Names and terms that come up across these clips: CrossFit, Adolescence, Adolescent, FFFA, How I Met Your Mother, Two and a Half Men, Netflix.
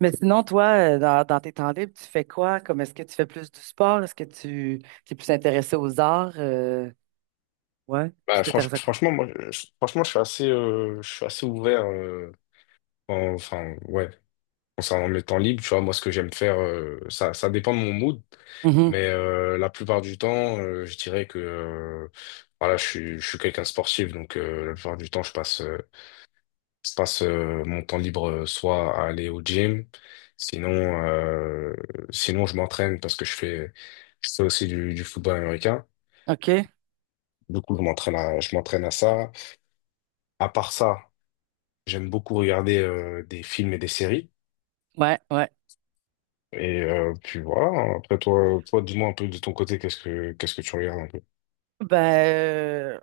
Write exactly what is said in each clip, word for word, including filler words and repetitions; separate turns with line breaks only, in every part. Mais sinon, toi, euh, dans, dans tes temps libres, tu fais quoi? Comme est-ce que tu fais plus du sport? Est-ce que tu es plus intéressé aux arts? Euh, ouais, tu
Bah,
t'intéresses
franch-
à quoi?
franchement, moi, je, franchement, je suis assez, euh, je suis assez ouvert. Euh, en- enfin, ouais, concernant mes temps libres, tu vois, moi, ce que j'aime faire, euh, ça, ça dépend de mon mood,
Mhm.
mais euh, la plupart du temps, euh, je dirais que, euh, voilà, je suis, je suis quelqu'un de sportif, donc euh, la plupart du temps, je passe, euh, je passe euh, mon temps libre euh, soit à aller au gym, sinon, euh, sinon, je m'entraîne parce que je fais, je fais aussi du, du football américain.
OK.
Du coup, je m'entraîne à, je m'entraîne à ça. À part ça. J'aime beaucoup regarder euh, des films et des séries.
Ouais, ouais.
Et euh, puis voilà, après toi, toi dis-moi un peu de ton côté, qu'est-ce que qu'est-ce que tu regardes un peu?
Ben, euh,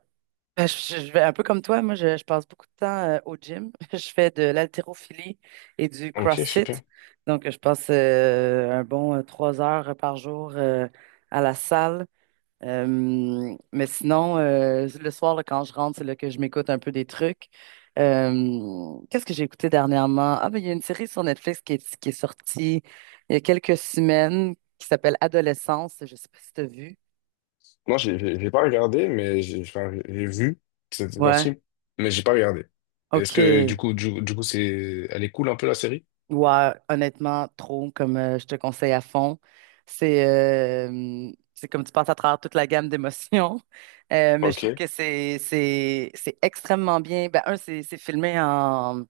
ben, je, je vais un peu comme toi. Moi, je, je passe beaucoup de temps euh, au gym. Je fais de l'haltérophilie et du
Ok,
CrossFit.
super.
Donc, je passe euh, un bon euh, trois heures par jour euh, à la salle. Euh, mais sinon, euh, le soir, là, quand je rentre, c'est là que je m'écoute un peu des trucs. Euh, qu'est-ce que j'ai écouté dernièrement? Ah, ben, il y a une série sur Netflix qui est, qui est sortie il y a quelques semaines qui s'appelle Adolescence. Je sais pas si tu as vu.
Non, j'ai j'ai- j'ai pas regardé, mais j'ai enfin, j'ai vu, c'était
Ouais,
sorti, mais j'ai pas regardé. Est-ce que du
OK.
coup, du, du coup, c'est elle est cool un peu la série?
Ouais, honnêtement, trop, comme euh, je te conseille à fond. C'est euh, c'est comme tu passes à travers toute la gamme d'émotions. Euh, mais je trouve
Ok,
que c'est c'est c'est extrêmement bien. Ben, un, c'est c'est filmé en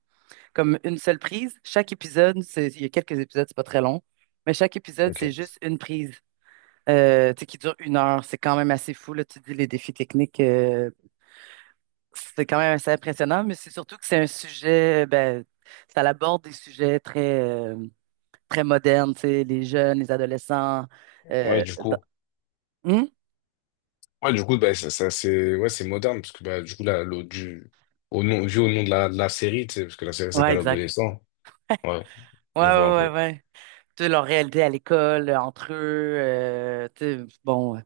comme une seule prise. Chaque épisode, c'est, il y a quelques épisodes, c'est pas très long, mais chaque épisode, c'est
ok.
juste une prise euh, tu sais, qui dure une heure. C'est quand même assez fou, là, tu dis les défis techniques, euh, c'est quand même assez impressionnant, mais c'est surtout que c'est un sujet, ben, ça aborde des sujets très, euh, très modernes, tu sais, les jeunes, les adolescents.
Ouais,
Euh,
du
dans-
coup.
Hmm?
Ouais, du coup, bah, ça, ça, c'est ouais, c'est moderne, parce que bah, du coup, là, l'au- du, au nom, vu au nom de la, de la série, tu sais, parce que la série
Ouais,
s'appelle
exact.
Adolescent. Ouais,
Ouais,
je
ouais,
vois un
ouais,
peu.
ouais. Tu sais, leur réalité à l'école, entre eux, euh, tu sais, bon.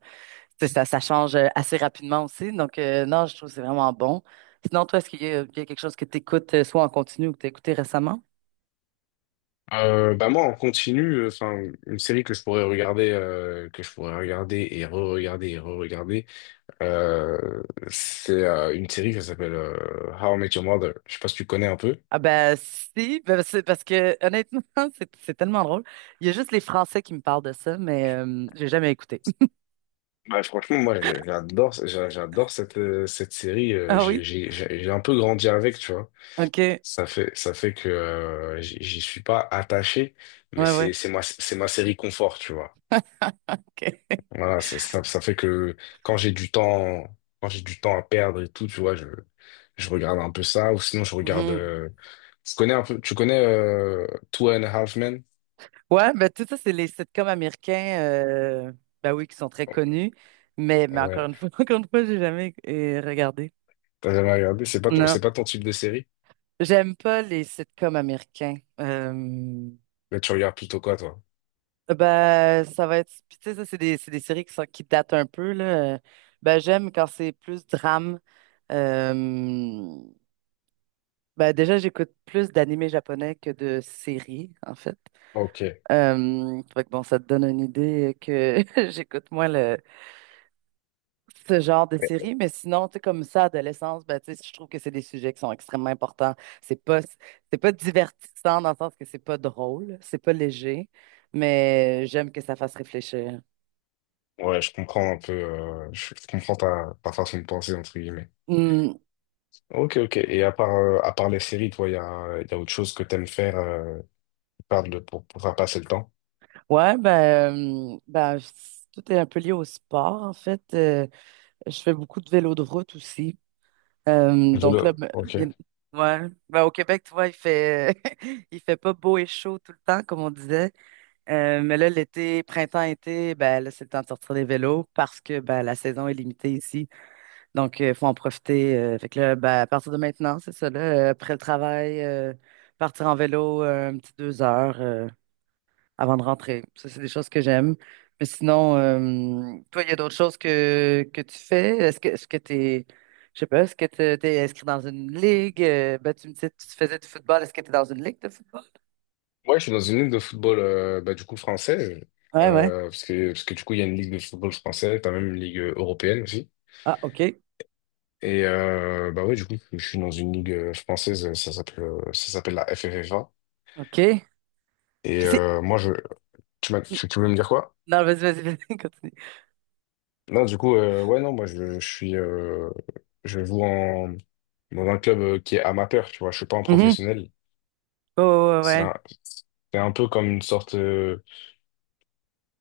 C'est ça, ça change euh, assez rapidement aussi. Donc, euh, non, je trouve que c'est vraiment bon. Sinon, toi, est-ce qu'il y a, il y a quelque chose que tu écoutes soit en continu ou que tu as écouté récemment?
Euh, bah moi en continu, euh, enfin une série que je pourrais regarder, euh, que je pourrais regarder et re-regarder et re-regarder, euh, c'est euh, une série qui s'appelle euh, How I Met Your Mother. Je sais pas si tu connais un peu.
Ah ben si, ben, c'est parce que honnêtement, c'est c'est tellement drôle. Il y a juste les Français qui me parlent de ça, mais euh, j'ai jamais écouté.
Bah franchement moi j'ai- j'adore, j'a- j'adore cette euh, cette série. euh,
Ah
J'ai
oui?
j'ai j'ai j'ai un peu grandi avec, tu vois.
OK. Ouais,
Ça fait ça fait que euh, j'y j'y suis pas attaché, mais c'est
ouais.
c'est ma c'est ma série confort, tu vois.
OK.
Voilà, c'est- ça, ça fait que quand j'ai du temps, quand j'ai du temps à perdre et tout, tu vois, je, je regarde un peu ça, ou sinon je regarde. Euh, tu connais un peu, tu connais euh, Two and a Half Men?
Ouais, ben tout ça, c'est les sitcoms américains, euh, ben oui, qui sont très connus, mais, mais encore
Ouais.
une fois, encore une fois, j'ai jamais euh, regardé.
T'as jamais regardé? C'est pas ton,
Non,
c'est pas ton type de série?
j'aime pas les sitcoms américains. Euh,
Mais tu regardes plutôt quoi, toi?
ben, ça va être, puis tu sais, ça, c'est des, c'est des séries qui sont, qui datent un peu, là. Euh, Ben, j'aime quand c'est plus drame. Euh, ben, déjà, j'écoute plus d'animés japonais que de séries, en fait.
Ok.
Euh, fait que bon, ça te donne une idée que j'écoute moins ce genre de série, mais sinon, tu sais, comme ça, adolescence, ben, tu sais, je trouve que c'est des sujets qui sont extrêmement importants. C'est pas, c'est pas divertissant dans le sens que c'est pas drôle, c'est pas léger, mais j'aime que ça fasse réfléchir.
Ouais, je comprends un peu, euh, je, je comprends ta, ta façon de penser, entre guillemets.
Hmm,
Ok, ok. Et à part, euh, à part les séries, toi, il y a, y a autre chose que t'aimes faire euh, qui parle de- pour, pour faire passer le temps?
ouais, ben, euh, ben, c- tout est un peu lié au sport, en fait. Euh, je fais beaucoup de vélo de route aussi. Euh, donc là,
Vélo.
ben,
Ok.
bien- ouais, ben, au Québec, tu vois, il fait, il fait pas beau et chaud tout le temps, comme on disait. Euh, mais là, l'été, printemps-été, ben là, c'est le temps de sortir des vélos parce que ben, la saison est limitée ici. Donc, il faut en profiter. Euh, fait que là, ben, à partir de maintenant, c'est ça, là, euh, après le travail, euh, partir en vélo euh, un petit deux heures euh, avant de rentrer. Ça, c'est des choses que j'aime. Mais sinon, euh, toi, il y a d'autres choses que, que tu fais? Est-ce que est-ce que t'es, je sais pas, est-ce que t'es, t'es inscrit dans une ligue? Euh, ben, tu me disais que tu faisais du football. Est-ce que tu es dans une ligue de football?
Ouais, je suis dans une ligue de football euh, bah, du coup française,
Ouais, ouais.
euh, parce que, parce que du coup il y a une ligue de football française, t'as même une ligue euh, européenne aussi.
Ah, OK.
Et euh, bah ouais, du coup je suis dans une ligue euh, française, ça s'appelle euh, ça s'appelle la F F F A.
OK.
Et
Puis.
euh, moi je, tu m'as, tu, tu voulais me dire quoi?
Non, vas-y, vas-y, vas-y, continue.
Non, du coup euh, ouais non, moi je, je suis, euh, je joue en dans un club euh, qui est amateur, tu vois, je suis pas un
Mhm.
professionnel.
Oh, ouais,
C'est
ouais.
un, c'est un peu comme une sorte, euh,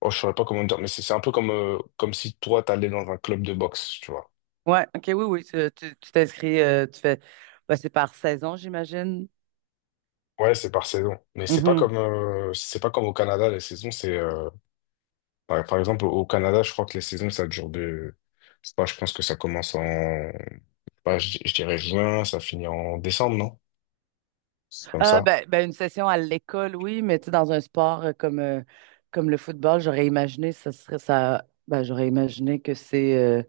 oh je saurais pas comment dire, mais c'est c'est un peu comme euh, comme si toi t'allais dans un club de boxe, tu vois.
Ouais, ouais, ok, oui, oui, tu tu- tu t'inscris, euh, tu fais, bah, c'est par saison, j'imagine.
Ouais, c'est par saison. Mais c'est pas
Mhm.
comme euh, c'est pas comme au Canada, les saisons, c'est euh, par, par exemple au Canada, je crois que les saisons, ça dure de je sais pas, je pense que ça commence en bah, je, je dirais juin, ça finit en décembre, non? C'est comme
Ah,
ça.
ben, ben, une session à l'école, oui, mais tu sais, dans un sport euh, comme, euh, comme le football, j'aurais imaginé, ça serait ça, ben, j'aurais imaginé que c'est euh,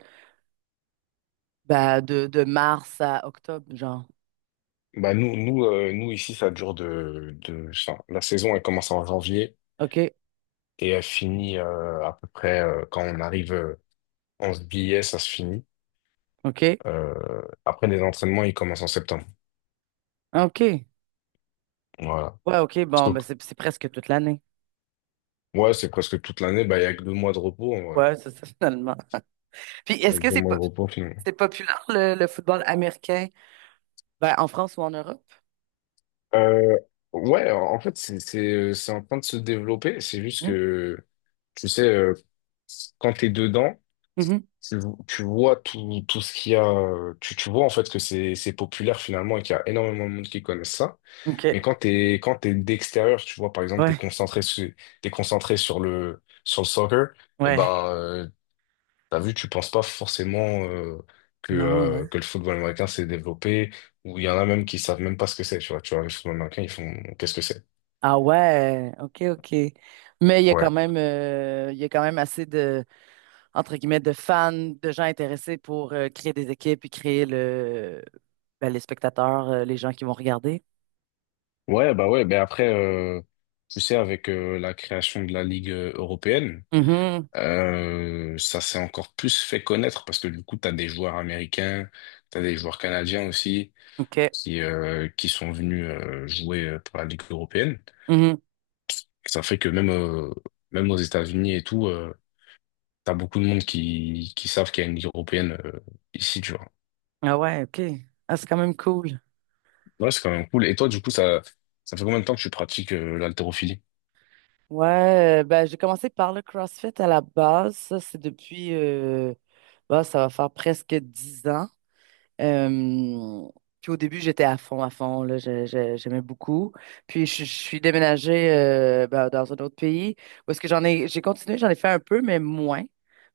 ben, de, de mars à octobre, genre.
Bah nous, nous, euh, nous ici, ça dure de, de enfin, la saison, elle commence en janvier
OK,
et elle finit euh, à peu près euh, quand on arrive euh, en juillet, ça se finit.
OK,
Euh, après les entraînements, ils commencent en septembre.
OK.
Voilà.
Ouais, OK,
Parce
bon, ben,
que-
c'est c'est presque toute l'année.
Ouais, c'est presque toute l'année, bah il y a que deux mois de repos.
Ouais, c'est ça, finalement. Puis, est-ce que c'est
Donne-moi le
pop-
repos finalement.
c'est populaire, le, le football américain? Ben, en France ou en Europe?
Euh, ouais, en fait, c'est c'est, euh, c'est en train de se développer. C'est juste
Hmm.
que, tu sais, euh, quand t'es dedans,
Mhm.
tu, tu vois tout, tout ce qu'il y a. euh, Tu, tu vois en fait que c'est c'est populaire finalement et qu'il y a énormément de monde qui connaissent ça. Mais
OK.
quand t'es quand t'es d'extérieur, tu vois, par exemple, t'es
Ouais,
concentré sur, t'es concentré sur le, sur le soccer, et
ouais.
ben, euh, t'as vu, tu penses pas forcément euh, que,
Non, ouais.
euh, que le football américain s'est développé, ou il y en a même qui savent même pas ce que c'est, tu vois. Tu vois, le football américain, ils font qu'est-ce que c'est?
Ah ouais, OK, OK. Mais il y a
Ouais.
quand même euh, il y a quand même assez de entre guillemets de fans, de gens intéressés pour euh, créer des équipes et créer le ben, les spectateurs, euh, les gens qui vont regarder.
Ouais, bah ouais, mais après, euh, tu sais, avec euh, la création de la Ligue euh, européenne,
Mhm.
euh, ça s'est encore plus fait connaître parce que du coup, t'as des joueurs américains, t'as des joueurs canadiens aussi
OK.
qui, euh, qui sont venus euh, jouer euh, pour la Ligue européenne.
Mhm.
Ça fait que même, euh, même aux États-Unis et tout, euh, t'as beaucoup de monde qui, qui savent qu'il y a une ligue européenne euh, ici, tu vois.
Ah ouais, OK. Ah, c'est quand même cool.
Ouais, c'est quand même cool. Et toi, du coup, ça, ça fait combien de temps que tu pratiques euh, l'haltérophilie?
Ouais, euh, ben j'ai commencé par le CrossFit à la base. Ça, c'est depuis euh, bah, ça va faire presque dix ans. Euh, Puis au début, j'étais à fond, à fond, là, je- je- j'aimais beaucoup. Puis je, je suis déménagée euh, ben, dans un autre pays où est-ce que j'en ai, j'ai continué, j'en ai fait un peu, mais moins.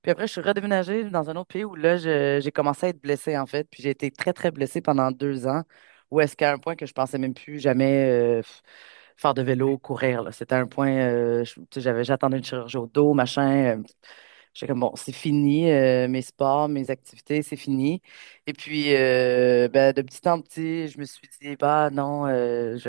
Puis après, je suis redéménagée dans un autre pays où là, je- j'ai commencé à être blessée, en fait. Puis j'ai été très, très blessée pendant deux ans, où est-ce qu'à un point que je pensais même plus jamais faire de vélo, courir, là. C'était un point, euh, je- tu sais, j'avais, j'attendais une chirurgie au dos, machin. euh, J'étais comme, bon, c'est fini, euh, mes sports, mes activités, c'est fini. Et puis, euh, ben, de petit en petit, je me suis dit, bah non, euh, je,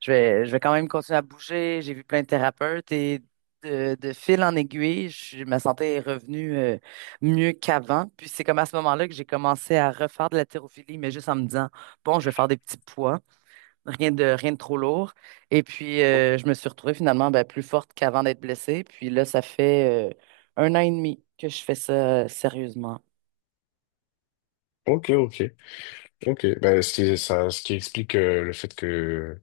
je vais, je vais quand même continuer à bouger. J'ai vu plein de thérapeutes et de, de fil en aiguille, je- ma santé est revenue euh, mieux qu'avant. Puis c'est comme à ce moment-là que j'ai commencé à refaire de la thérophilie, mais juste en me disant, bon, je vais faire des petits poids. Rien de, rien de trop lourd. Et puis,
Mhm.
euh, je me suis retrouvée finalement ben, plus forte qu'avant d'être blessée. Puis là, ça fait euh, un an et demi que je fais ça euh, sérieusement.
Ok, ok, ok. Bah, ce qui, ça, ce qui explique euh, le fait que,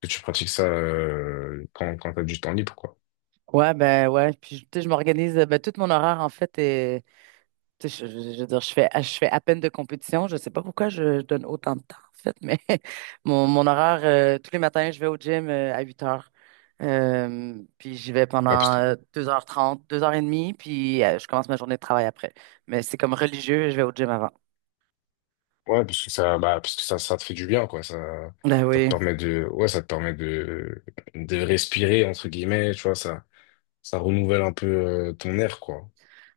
que tu pratiques ça euh, quand, quand t'as du temps libre, quoi.
Ouais, ben ouais. Puis, tu sais, je m'organise. euh, Ben, tout mon horaire, en fait, est, tu sais, je, je- je veux dire, je fais, je fais à peine de compétition. Je sais pas pourquoi je, je donne autant de temps, en fait, mais mon, mon horaire, euh, tous les matins, je vais au gym euh, à huit heures. Euh, puis j'y vais
Bah, parce
pendant
que,
euh, deux heures et demie, deux heures et demie, puis euh, je commence ma journée de travail après. Mais c'est comme religieux, je vais au gym avant.
ouais, parce que ça, bah, Parce que ça, ça te fait du bien, quoi. Ça,
Ben
ça te
oui,
permet de, ouais, ça te permet de, de respirer, entre guillemets, tu vois, ça, ça renouvelle un peu euh, ton air, quoi.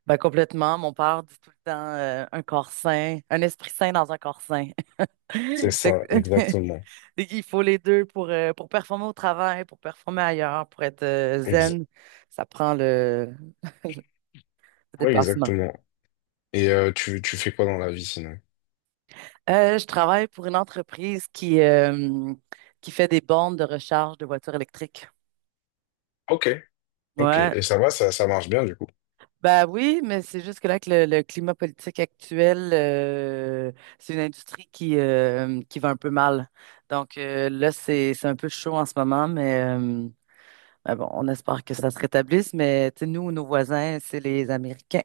ben complètement. Mon père dit tout le temps euh, un corps sain, un esprit sain dans un corps sain.
C'est
Fait
ça,
que-
exactement.
Il faut les deux pour, euh, pour performer au travail, pour performer ailleurs, pour être euh,
Ex-
zen. Ça prend le, le
ouais,
dépassement.
exactement. Et euh, tu, tu fais quoi dans la vie sinon?
Euh, je travaille pour une entreprise qui, euh, qui fait des bornes de recharge de voitures électriques.
Ok, ok.
Ouais.
Et ça va, ça, ça marche bien du coup.
Ben oui, mais c'est juste que là, que le, le climat politique actuel, euh, c'est une industrie qui, euh, qui va un peu mal. Donc euh, là, c'est, c'est un peu chaud en ce moment, mais euh, ben bon, on espère que ça se rétablisse. Mais tu sais, nous, nos voisins, c'est les Américains.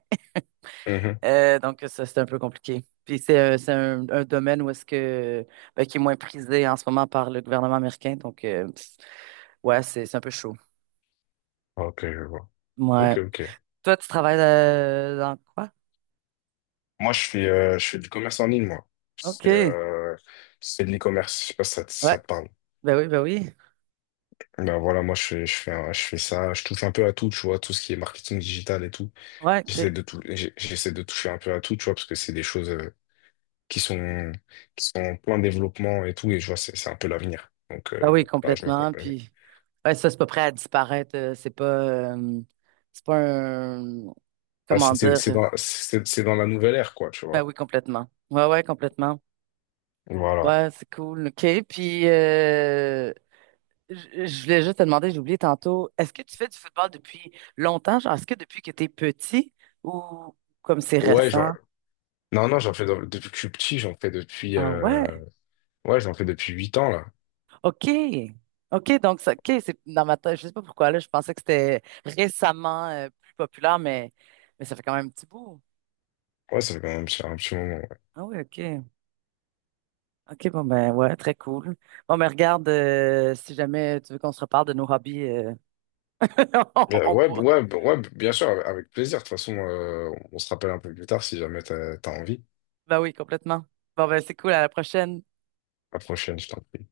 Mhm.
Euh, donc ça, c'est un peu compliqué. Puis c'est euh, c'est un, un domaine où est-ce que, ben, qui est moins prisé en ce moment par le gouvernement américain. Donc euh, pff, ouais, c'est c'est un peu chaud.
Ok, je vois.
Ouais.
Ok, ok.
Toi, tu travailles euh, dans quoi?
Moi, je fais, euh, je fais du commerce en ligne, moi.
OK.
C'est
Ouais.
euh, c'est de l'e-commerce. Je sais pas si ça, te- ça te parle.
Ben oui, ben oui.
Ben voilà, moi, je fais, je fais, un- je fais ça. Je touche un peu à tout, tu vois, tout ce qui est marketing digital et tout.
Ouais,
J'essaie
OK.
de tout, j'ai- j'essaie de toucher un peu à tout, tu vois, parce que c'est des choses euh, qui sont, qui sont en plein développement et tout. Et je vois, c'est c'est un peu l'avenir. Donc,
Ben
euh,
oui,
bah, je me compte.
complètement. Puis, ouais, ça, c'est pas prêt à disparaître. euh, C'est pas, euh, c'est pas un,
Bah,
comment
c'est c'est-
dire?
c'est dans, c'est c'est dans la nouvelle ère, quoi, tu
Ben
vois.
oui, complètement. Ouais, ouais, complètement.
Voilà.
Ouais, c'est cool. OK. Puis, euh, je je voulais juste te demander, j'ai oublié tantôt, est-ce que tu fais du football depuis longtemps? Genre, est-ce que depuis que t'es petit ou comme c'est
Ouais,
récent?
genre... Non, non, j'en fais dans- depuis que je suis petit, j'en fais depuis...
Ah ouais?
euh, ouais, j'en fais depuis huit ans, là.
OK. OK, donc ça, OK, c'est dans ma tête, je sais pas pourquoi là, je pensais que c'était récemment euh, plus populaire, mais, mais ça fait quand même un petit bout.
Ouais, ça fait quand même un petit, un petit moment. Ouais,
Ah oui, OK. OK, bon ben ouais, très cool. Bon, mais regarde, euh, si jamais tu veux qu'on se reparle de nos hobbies, euh, on,
Euh,
on
ouais,
pourra.
ouais, b- ouais, bien sûr, avec avec plaisir. De toute façon, euh, on se rappelle un peu plus tard si jamais t'as, t'as envie.
Ben oui, complètement. Bon ben c'est cool, à la prochaine.
À la prochaine, je t'en prie.